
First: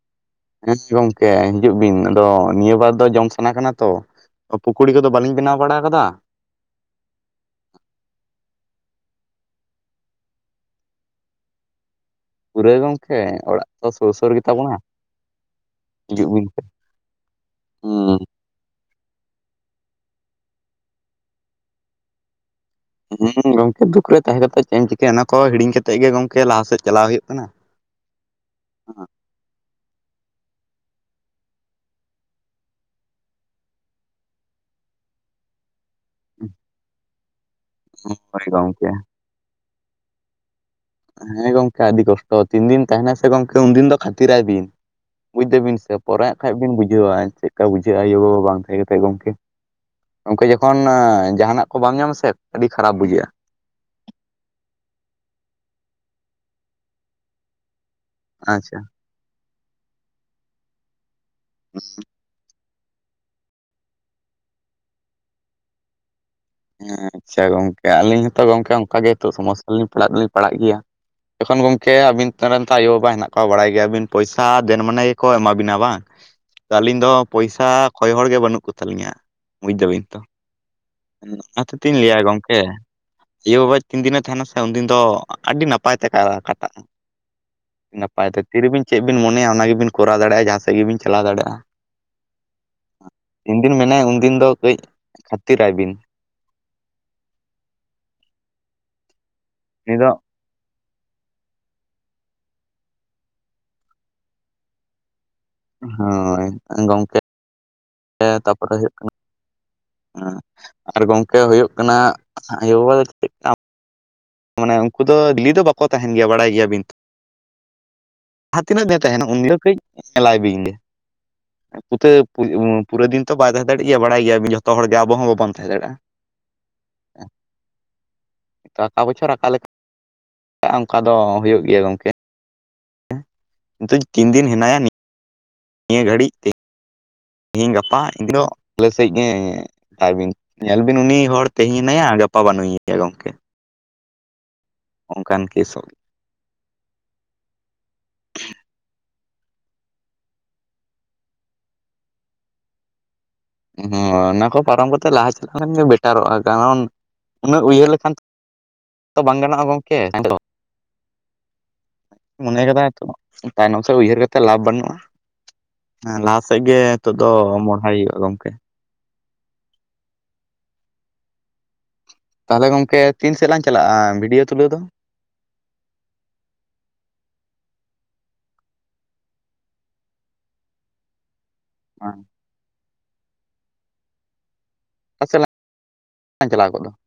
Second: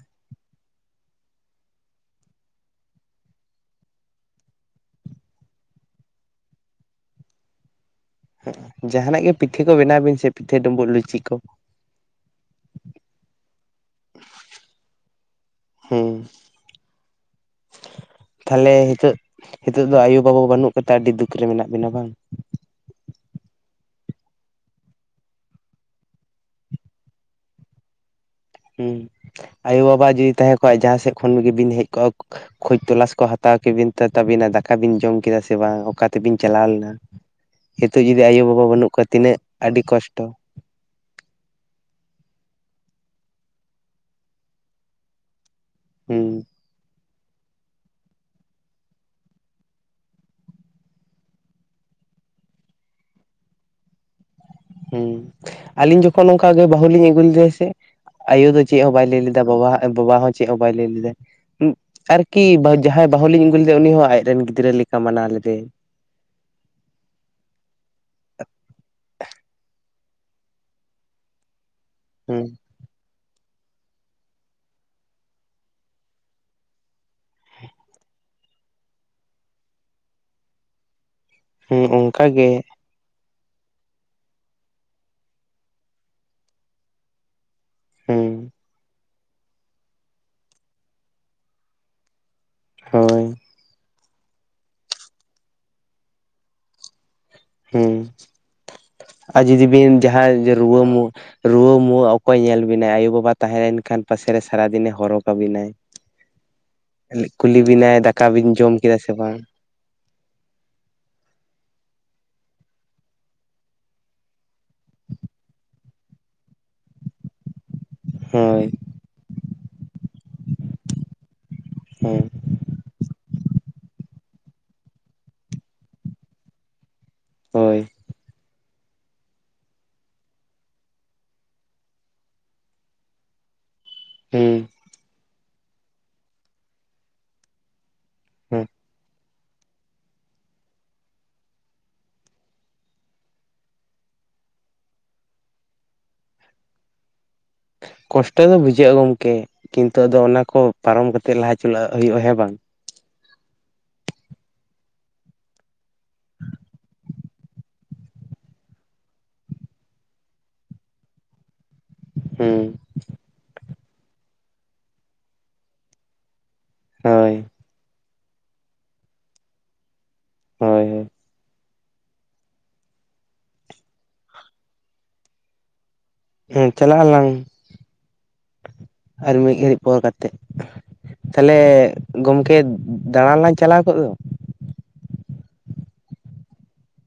ᱦᱮᱸ ᱜᱚᱝᱠᱮ ᱦᱤᱡᱩᱜ ᱵᱤᱱ ᱟᱫᱚ ᱱᱤᱭᱟᱹ ᱵᱟᱨ ᱫᱚ ᱡᱚᱢ ᱥᱟᱱᱟ ᱠᱟᱱᱟ ᱛᱚ᱾ ᱯᱳᱠᱳᱲᱤ ᱠᱚᱫᱚ ᱵᱟᱞᱤᱧ ᱵᱮᱱᱟᱣ ᱵᱟᱲᱟᱮ ᱠᱟᱫᱟ᱾ ᱡᱟᱦᱟᱱᱟᱜ ᱜᱮ ᱯᱤᱴᱷᱟᱹ ᱠᱚ ᱵᱮᱱᱟᱣ ᱵᱤᱱ ᱥᱮ, ᱯᱤᱴᱷᱟᱹ ᱰᱸᱩᱢᱵᱩᱜ ᱞᱩᱪᱤ ᱠᱚ᱾ ᱯᱩᱨᱟᱹ ᱜᱚᱝᱠᱮ ᱚᱲᱟᱜ ᱛᱚ ᱥᱳᱨ ᱥᱳᱟ ᱜᱮᱛᱟ ᱵᱚᱱᱟ, ᱦᱤᱡᱩᱜ ᱵᱤᱱ᱾ ᱦᱩᱸ᱾ ᱛᱟᱦᱞᱮ ᱦᱤᱛᱚᱜ, ᱦᱤᱛᱚᱜ ᱫᱚ ᱟᱭᱩ-ᱵᱟᱵᱟ ᱵᱟᱹᱱᱩᱜ ᱠᱚᱛᱮ ᱟᱹᱰᱤ ᱫᱩᱠ ᱨᱮ ᱢᱮᱱᱟᱜ ᱵᱤᱱᱟ ᱵᱟᱝ? ᱦᱩᱸ ᱜᱚᱝᱠᱮ ᱫᱩᱠ ᱨᱮ ᱛᱟᱦᱮᱸ ᱠᱟᱛᱮᱜ ᱪᱮᱫ ᱮᱢ ᱪᱤᱠᱟᱹᱭ ᱚᱱᱟ ᱠᱚ ᱦᱤᱲᱤᱧ ᱠᱟᱛᱮᱜ ᱜᱮ ᱜᱚᱝᱠᱮ ᱞᱟᱦᱟᱥᱮᱫ ᱪᱟᱞᱟᱣ ᱦᱩᱭᱩᱜ ᱠᱟᱱᱟ᱾ ᱦᱩᱸ᱾ ᱟᱭᱳ-ᱵᱟᱵᱟ ᱡᱩᱫᱤ ᱛᱟᱦᱮᱸ ᱠᱚᱜ-ᱟᱭ ᱡᱟᱦᱟᱸ ᱥᱮᱫ ᱠᱷᱚᱱ ᱜᱮ ᱵᱤᱱ ᱦᱮᱡ ᱠᱚᱜᱼᱟ ᱠᱷᱳᱡᱽ ᱛᱚᱞᱟᱥ ᱠᱚ ᱦᱟᱛᱟᱣ ᱠᱮᱵᱤᱱ ᱛᱮ ᱛᱟᱵᱤᱱᱟ ᱫᱟᱠᱟ ᱵᱤᱱ ᱡᱚᱢ ᱠᱮᱫᱟ ᱥᱮ ᱵᱟᱝ, ᱚᱠᱟ ᱛᱮᱵᱤᱱ ᱪᱟᱞᱟᱣ ᱞᱮᱱᱟ᱾ ᱦᱤᱛᱳᱜ ᱡᱩᱫᱤ ᱦᱳᱭ ᱟᱭᱳ-ᱵᱟᱵᱟ ᱜᱚᱝᱠᱮ ᱵᱟᱹᱱᱩᱜ ᱠᱚᱣᱟ ᱛᱤᱱᱟᱹᱜ ᱟᱹᱰᱤ ᱠᱚᱥᱴᱚ᱾ ᱦᱮᱸ ᱜᱚᱝᱠᱮ ᱟᱹᱰᱤ ᱠᱚᱥᱴᱚ᱾ ᱛᱤᱱ ᱫᱤᱱ ᱛᱟᱦᱮᱱᱟᱭ ᱥᱮ ᱜᱚᱝᱠᱮ ᱩᱱᱫᱤᱱ ᱫᱚ ᱠᱷᱟᱛᱤᱨᱟᱭ ᱵᱤᱱ᱾ ᱵᱩᱡᱽ ᱫᱟᱹᱵᱤᱱ ᱥᱮ ᱯᱚᱨᱮ ᱦᱸᱟᱜ ᱦᱩᱸ ᱠᱷᱟᱡᱽ ᱵᱤᱱ ᱵᱩᱡᱷᱟᱹᱣᱟ ᱪᱮᱫ ᱠᱟ ᱵᱩᱡᱷᱟᱹᱜ-ᱟ ᱟᱭᱳ-ᱵᱟᱵᱟ ᱵᱟᱝ ᱛᱟᱦᱮᱸ ᱠᱟᱛᱮᱜ ᱜᱚᱝᱠᱮ᱾ ᱜᱚᱝᱠᱮ ᱡᱚᱠᱷᱚᱱ ᱟ ᱡᱟᱦᱟᱱᱟᱜ ᱠᱚ ᱵᱟᱢ ᱧᱟᱢᱟ ᱥᱮ ᱟᱹᱰᱤ ᱠᱷᱟᱨᱟᱯ ᱵᱩᱡᱷᱟᱹᱜ-ᱟ᱾ ᱦᱩᱸ᱾ ᱟᱞᱤᱧ ᱡᱚᱠᱷᱚᱱ ᱱᱚᱝᱠᱟ ᱜᱮ ᱵᱟᱹᱦᱩ ᱞᱤᱧ ᱟᱹᱜᱩ ᱞᱮᱫᱮᱭᱟ ᱥᱮ, ᱟᱭᱳ ᱫᱚ ᱟᱪᱪᱷᱟ ᱪᱮᱫ ᱦᱚᱸ ᱵᱟᱭ ᱞᱟᱹᱭ ᱞᱮᱫᱟ ᱵᱟᱵᱟᱣᱟᱜᱼᱼ ᱟᱨ ᱵᱟᱵᱟ ᱦᱚᱸ ᱪᱮᱫ ᱦᱚᱸ ᱵᱟᱭ ᱞᱟᱹᱭ ᱞᱮᱫᱟᱭ ᱟᱨ-ᱼ ᱠᱤ ᱵᱟᱦᱩ ᱡᱟᱦᱟᱸᱭ ᱵᱟᱦᱩᱞᱤᱧ ᱟᱹᱜᱩ ᱞᱮᱫᱮᱭᱟ ᱩᱱᱤ ᱦᱚᱸ ᱟᱡᱽ ᱨᱮᱱ ᱜᱤᱫᱽᱨᱟᱹ ᱞᱮᱠᱟ ᱢᱟᱱᱟᱣ ᱞᱮᱫᱮᱭᱟᱭ᱾ ᱦᱮᱸ ᱟᱪᱪᱷᱟ ᱜᱚᱝᱠᱮ ᱟᱞᱤᱧ ᱦᱚᱸᱛᱚ ᱜᱚᱝᱠᱮ ᱚᱝᱠᱟ ᱜᱮ ᱦᱤᱛᱳᱜ ᱥᱚᱢᱚᱥᱥᱟ ᱨᱮᱞᱤᱝ ᱯᱟᱲᱟᱜ ᱫᱚᱞᱤᱧ ᱯᱟᱲᱟᱜ ᱜᱮᱭᱟ᱾ ᱡᱚᱠᱷᱚᱱ ᱜᱚᱝᱠᱮ ᱟᱹᱵᱤᱱ ᱦᱩᱸ ᱛᱚᱨᱮᱱ ᱛᱚ ᱟᱭᱳᱼᱵᱟᱵᱟ ᱦᱮᱱᱟᱜ ᱠᱚᱣᱟ ᱵᱟᱲᱟᱭ ᱜᱮᱭᱟᱵᱤᱱ ᱯᱚᱭᱥᱟ ᱫᱮᱱ ᱢᱟᱱᱮ ᱜᱮᱠᱚ ᱮᱢᱟ ᱵᱤᱱᱟ ᱵᱟᱝ? ᱛᱚ ᱟᱹᱞᱤᱧ ᱫᱚ ᱯᱚᱭᱥᱟ ᱠᱷᱚᱭ ᱦᱚᱲ ᱜᱮ ᱵᱟᱹᱱᱩᱜ ᱠᱚ ᱛᱟᱞᱤᱧᱟ ᱵᱩᱡᱽ ᱫᱟᱵᱤᱱ ᱛᱚ᱾ ᱚᱱᱟ ᱦᱚᱛᱮᱫ ᱦᱮᱸ ᱛᱤᱧ ᱞᱟᱹᱭᱟ ᱚᱱᱠᱟ ᱜᱮ ᱜᱚᱝᱠᱮ ᱭᱳ ᱵᱟᱵ ᱛᱤᱱ ᱫᱤᱱᱮ ᱛᱟᱦᱮᱱᱟ ᱥᱮ ᱩᱱᱫᱤᱱ ᱫᱚ ᱟᱹᱰᱤ ᱱᱟᱯᱟᱭ ᱛᱮ ᱠᱟᱭᱨᱟ ᱠᱟᱴᱟᱜ-ᱟ᱾ ᱦᱮᱸ ᱱᱟᱯᱟᱭ ᱛᱮ ᱛᱤᱨᱮᱵᱤᱱ ᱪᱮᱫ ᱵᱤᱱ ᱢᱚᱱᱮᱭᱟ ᱚᱱᱟ ᱜᱮᱵᱤᱱ ᱠᱚᱨᱟᱣ ᱫᱟᱲᱮᱭᱟᱜ-ᱟ, ᱡᱟᱦᱟᱸ ᱥᱮᱫ ᱜᱮᱵᱤᱱ ᱪᱟᱞᱟᱣ ᱫᱟᱲᱮᱭᱟᱜᱼᱟ᱾ ᱦᱳᱭ ᱛᱤᱱ ᱫᱤᱱ ᱢᱮᱱᱟᱭᱟ ᱩᱱᱫᱤᱱ ᱫᱚ ᱠᱟᱹᱡᱽ ᱠᱷᱟᱹᱛᱤᱨᱟᱭ ᱵᱤᱱ᱾ ᱦᱩᱸ ᱟᱨ ᱡᱩᱫᱤ ᱵᱤᱱ ᱩᱱᱤ ᱫᱚ ᱡᱟᱦᱟᱭ ᱨᱩᱣᱟᱹ ᱢᱩᱣᱟᱹᱼᱼ ᱨᱩᱣᱟᱹ-ᱢᱩᱣᱟᱹ ᱚᱠᱚᱭ ᱧᱮᱞ ᱵᱤᱱᱟᱭ ᱟᱭᱳ ᱵᱟᱵᱟ ᱛᱟᱦᱮᱸ ᱞᱮᱱ ᱠᱷᱟᱱ ᱯᱟᱥᱮᱨᱮ ᱥᱟᱨᱟᱫᱤᱱᱮ ᱦᱚᱨᱦᱚ ᱠᱟᱵᱤᱱᱟᱭ᱾ ᱦᱳᱭ ᱛᱚᱝ ᱜᱚᱝᱠᱮ ᱠᱩᱞᱤ ᱵᱤᱱᱟᱭ ᱫᱟᱠᱟ ᱵᱤᱱ ᱡᱚᱢ ᱠᱮᱫᱟ ᱥᱮ ᱵᱟᱝ᱾ ᱟᱸ ᱟᱨ ᱜᱚᱝᱠᱮ ᱦᱩᱭᱩᱜ ᱠᱟᱱᱟ ᱟᱭᱳ ᱵᱟᱵᱟ ᱫᱚ ᱟᱱ [unintelligible] ᱢᱟᱱᱮ ᱩᱝᱠᱩ ᱫᱚ ᱰᱤᱞᱤ ᱫᱚ ᱵᱟᱠᱚ ᱛᱟᱦᱮᱱ ᱜᱮᱭᱟ ᱵᱟᱲᱟᱭ ᱜᱮᱭᱟ ᱵᱤᱱ ᱛᱚ ᱡᱟᱦᱟᱸ ᱦᱳᱭ ᱛᱤᱱᱟᱹᱜ ᱫᱤᱱ ᱛᱟᱦᱮᱱᱟ ᱩᱱ ᱫᱤᱱ ᱫᱚ ᱠᱟᱹᱡᱽ ᱮ ᱧᱮᱞᱟᱭ ᱵᱤᱱ ᱜᱮ ᱯᱩᱛᱟᱹ ᱦᱳᱭ ᱯᱩ ᱩᱸ ᱯᱩᱨᱟᱹ ᱫᱤᱱ ᱛᱚ ᱵᱟᱭ ᱛᱟᱦᱮᱸ ᱫᱟᱲᱮᱜ ᱜᱮᱭᱟ ᱵᱟᱲᱟᱭ ᱜᱮᱭᱟ ᱵᱤᱱ ᱡᱷᱚᱛᱚ ᱦᱚᱲ ᱜᱮ ᱟᱵᱚ ᱦᱚᱸ ᱵᱟᱵᱚᱱ ᱛᱟᱦᱮᱸ ᱫᱟᱲᱮᱭᱟᱜᱼᱟ᱾ ᱦᱳᱭ ᱾ ᱟᱵᱚ ᱪᱷᱟᱲᱟ ᱚᱠᱟᱞᱮᱠᱟ ᱚᱝᱠᱟ ᱫᱚ ᱦᱩᱭᱩᱜ ᱜᱮᱭᱟ ᱜᱚᱝᱠᱮ ᱾ ᱱᱤᱛᱚᱜ ᱛᱤᱱ ᱫᱤᱱ ᱦᱮᱸ ᱦᱮᱱᱟᱭᱟ ᱱᱤᱜ ᱱᱤᱭᱟᱹ ᱜᱷᱟᱹᱲᱤᱡᱽ ᱛᱮ ᱾ ᱛᱮᱦᱮᱧ ᱜᱟᱯᱟ ᱤᱫᱽᱨᱚᱜ ᱦᱮᱸ ᱟᱞᱮ ᱥᱮᱫ ᱜᱮ ᱮᱸᱼᱼ ᱟᱨᱵᱤᱱ ᱧᱮᱞ ᱵᱤᱱ ᱩᱱᱤ ᱦᱚᱲ ᱛᱮᱦᱮᱧ ᱦᱮᱱᱟᱭᱟ ᱜᱟᱯᱟ ᱵᱟᱹᱱᱩᱜ ᱮᱭᱟ ᱜᱚᱝᱠᱮ ᱾ ᱚᱝᱠᱟᱱ ᱠᱮᱥᱚᱜ ᱠᱚᱥᱴᱚ ᱫᱚ ᱵᱩᱡᱷᱟᱹᱜᱼᱟ ᱜᱚᱢᱠᱮ ᱠᱤᱱᱛᱩ ᱟᱫᱚ ᱚᱱᱟ ᱠᱚ ᱯᱟᱨᱚᱢ ᱠᱟᱛᱮᱜ ᱞᱟᱦᱟ ᱪᱟᱞᱟᱜ ᱦᱩᱭᱩᱜᱼᱟ ᱦᱮᱸ ᱵᱟᱝ ᱾ ᱦᱚᱸ ᱚᱱᱟ ᱠᱚ ᱯᱟᱨᱚᱢ ᱠᱟᱛᱮᱜ ᱞᱟᱦᱟ ᱪᱟᱞᱟᱱ ᱜᱮ ᱵᱮᱴᱟᱨᱚᱜᱼᱟ ᱠᱟᱨᱚᱱ ᱩᱱᱟᱹᱜ ᱩᱭᱦᱟᱹᱨ ᱞᱮᱠᱷᱟᱱ ᱛᱚ ᱵᱟᱝ ᱜᱟᱱᱚᱜᱼᱟ ᱜᱚᱝᱠᱮ ᱦᱮᱞᱳ ᱾ ᱦᱮᱸ ᱢᱚᱱᱮ ᱠᱟᱫᱟᱭ ᱛᱚ ᱛᱟᱭᱱᱚᱢ ᱥᱮᱫ ᱩᱭᱦᱟᱹᱨ ᱠᱟᱛᱮᱫ ᱞᱟᱵᱷᱽ ᱵᱟᱹᱱᱩᱜᱼᱟ ᱾ ᱦᱮᱸ ᱞᱟᱦᱟ ᱥᱮᱫ ᱜᱮ ᱱᱤᱛᱚᱜ ᱫᱚ ᱦᱳᱭ ᱢᱚᱦᱰᱟᱭ ᱦᱩᱭᱩᱜᱼᱟ ᱜᱚᱝᱠᱮ ᱾ ᱦᱳᱭ ᱦᱳᱭ ᱾ ᱛᱟᱦᱞᱮ ᱜᱚᱝᱠᱮ ᱛᱤᱱ ᱥᱮᱫ ᱞᱟᱝ ᱪᱟᱞᱟᱜᱼᱟ ᱵᱷᱤᱰᱭᱳ ᱛᱩᱞᱟᱹᱣ ᱫᱚ? ᱦᱩᱸ ᱪᱟᱞᱟᱜ ᱟᱞᱟᱝ ᱾ ᱟᱨ ᱢᱤᱫ ᱜᱷᱟᱹᱲᱤᱡ ᱯᱚᱨ ᱠᱟᱛᱮ ᱛᱟᱦᱞᱮ ᱚᱠᱟ ᱜᱚᱢᱠᱮ ᱫᱟᱬᱟᱱ ᱞᱟᱝ ᱪᱟᱞᱟᱣ ᱠᱚᱜ ᱫᱚ ᱾ ᱚᱠᱟ ᱥᱮᱫ ᱞᱟᱝ [inaudible] ᱪᱟᱞᱟᱣ ᱠᱚᱜ ᱫᱚ ᱾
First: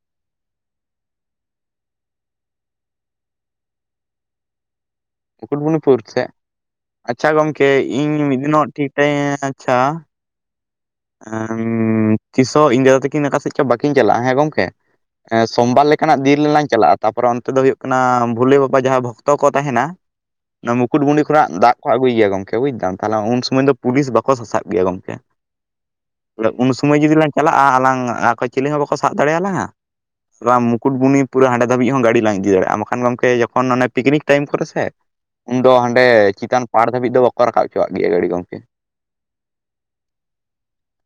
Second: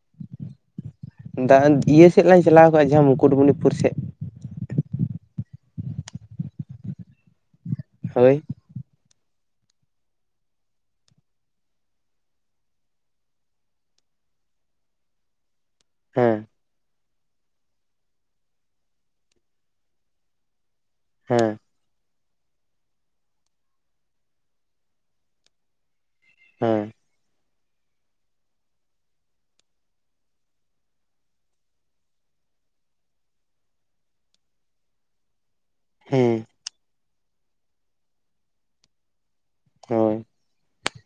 ᱫᱟ ᱤᱭᱟᱹ ᱥᱮᱫ ᱞᱟᱝ ᱪᱟᱞᱟᱣ ᱠᱚᱜᱼᱟ ᱡᱟᱦᱟᱸ ᱢᱩᱠᱩᱴᱢᱩᱱᱤᱯᱩᱨ ᱥᱮᱫ ᱾ ᱢᱩᱠᱩᱴᱢᱩᱱᱤᱯᱩᱨ ᱥᱮᱫ ᱟᱪᱪᱷᱟ ᱜᱚᱢᱠᱮ ᱤᱧ ᱦᱳᱭ ᱢᱤᱫ ᱫᱤᱱᱚᱜ ᱴᱷᱤᱠ ᱴᱟ ᱟᱪᱪᱷᱟ ᱾ ᱛᱤᱥᱚᱜ ᱦᱚᱸ ᱤᱧ ᱫᱟᱫᱩ ᱛᱟᱹᱠᱤᱱ ᱚᱠᱟ ᱥᱮᱫ ᱪᱚ ᱵᱟᱹᱹᱠᱤᱱ ᱪᱟᱞᱟᱜᱼᱟ ᱦᱮᱸ ᱜᱚᱢᱠᱮ ᱮ ᱥᱚᱢᱵᱟᱨ ᱞᱮᱠᱟᱱᱟᱜ ᱦᱮᱸ ᱫᱤᱱ ᱨᱮᱞᱟᱝ ᱪᱟᱞᱟᱜᱼᱟ᱾ ᱛᱟᱯᱚᱨᱮ ᱚᱱᱛᱮ ᱫᱚ ᱦᱩᱭᱩᱜ ᱠᱟᱱᱟ ᱵᱷᱳᱞᱮ ᱵᱟᱵᱟ ᱡᱟᱦᱟᱸ ᱵᱷᱚᱠᱛᱚ ᱠᱚ ᱛᱟᱦᱮᱱᱟ ᱾ ᱚᱱᱟ ᱢᱩᱠᱩᱴᱢᱩᱱᱤ ᱠᱷᱚᱱᱟᱜ ᱦᱮᱸ ᱫᱟᱜ ᱠᱚ ᱟᱹᱜᱩᱭ ᱜᱮᱭᱟ ᱜᱚᱢ ᱜᱚᱢᱠᱮ ᱵᱩᱡ ᱫᱟᱢ ᱛᱟᱦᱞᱮ ᱩᱱ ᱥᱚᱢᱚᱭ ᱫᱚ ᱯᱩᱞᱤᱥ ᱵᱟᱠᱚ ᱥᱟᱥᱟᱵ ᱜᱮᱭᱟ ᱜᱚᱢᱠᱮ ᱩᱱ ᱦᱮᱸ ᱥᱚᱢᱚᱭ ᱡᱩᱫᱤ ᱞᱟᱝ ᱪᱟᱞᱟᱜᱼᱟ ᱟᱞᱟᱝ ᱚᱠᱚᱭ ᱪᱤᱞᱤ ᱦᱚᱸ ᱵᱟᱠᱚ ᱥᱟᱵ ᱫᱟᱲᱮᱭᱟᱞᱟᱝᱟ ᱾ ᱢᱩᱠᱩᱴᱢᱩᱱᱤ ᱯᱩᱨᱟᱹ ᱦᱟᱸᱰᱮ ᱫᱷᱟᱹᱵᱤᱡ ᱦᱚᱸ ᱜᱟᱹᱰᱤ ᱞᱟᱝ ᱤᱫᱤ ᱫᱟᱲᱮᱭᱟᱜᱼᱟ ᱵᱟᱠᱷᱟᱱ ᱜᱚᱢᱠᱮ ᱡᱚᱠᱷᱚᱱ ᱚᱱᱮ ᱯᱤᱠᱱᱤᱠ ᱴᱟᱣᱤᱢ ᱠᱚᱨᱮ ᱥᱮ ᱩᱱᱫᱚ ᱦᱟᱸᱰᱮ ᱦᱮᱸ ᱪᱮᱛᱟᱱ ᱯᱟᱲ ᱫᱷᱟᱹᱵᱤᱡ ᱫᱚ ᱵᱟᱠᱚ ᱨᱟᱠᱟᱵ ᱦᱚᱪᱚᱣᱟᱜ ᱜᱮᱭᱟ ᱜᱟᱹᱲᱤ ᱜᱚᱢᱠᱮ᱾ ᱦᱳᱭ ᱾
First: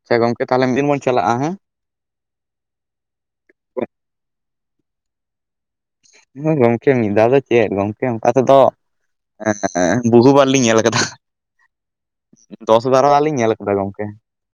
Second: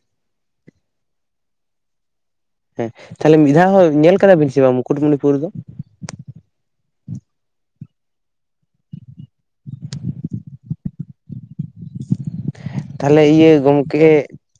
ᱥᱮ ᱜᱚᱢᱠᱮ ᱛᱟᱦᱞᱮ ᱢᱤᱫ ᱫᱤᱱ ᱵᱚᱱ ᱪᱟᱞᱟᱜᱼᱟ ᱦᱮᱸ ᱾ ᱦᱮᱸ ᱛᱟᱦᱞᱮ ᱢᱤᱫ ᱫᱷᱟᱣ ᱦᱚᱸ ᱧᱮᱞ ᱠᱟᱫᱟ ᱵᱤᱱ ᱥᱮ ᱵᱟᱝ ᱢᱩᱠᱩᱴᱢᱩᱱᱤᱯᱩᱨ ᱫᱚ? ᱦᱮᱸ ᱜᱚᱢᱠᱮ ᱢᱤᱫ ᱫᱷᱟᱣ ᱫᱚ ᱪᱮᱫ ᱜᱚᱢᱠᱮ ᱚᱱᱠᱟ ᱛᱮᱫᱚ ᱦᱮᱸ ᱵᱩᱦᱩ ᱵᱟᱨ ᱞᱤᱧ ᱧᱮᱞ ᱟᱠᱟᱫᱟ ᱫᱚᱥ ᱵᱟᱨᱚ ᱛᱟᱦᱚᱞᱮ ᱵᱟᱨ ᱞᱤᱧ ᱤᱭᱟᱹ ᱧᱮᱞ ᱠᱟᱫᱟ ᱜᱚᱢᱠᱮ᱾ ᱜᱚᱝᱠᱮ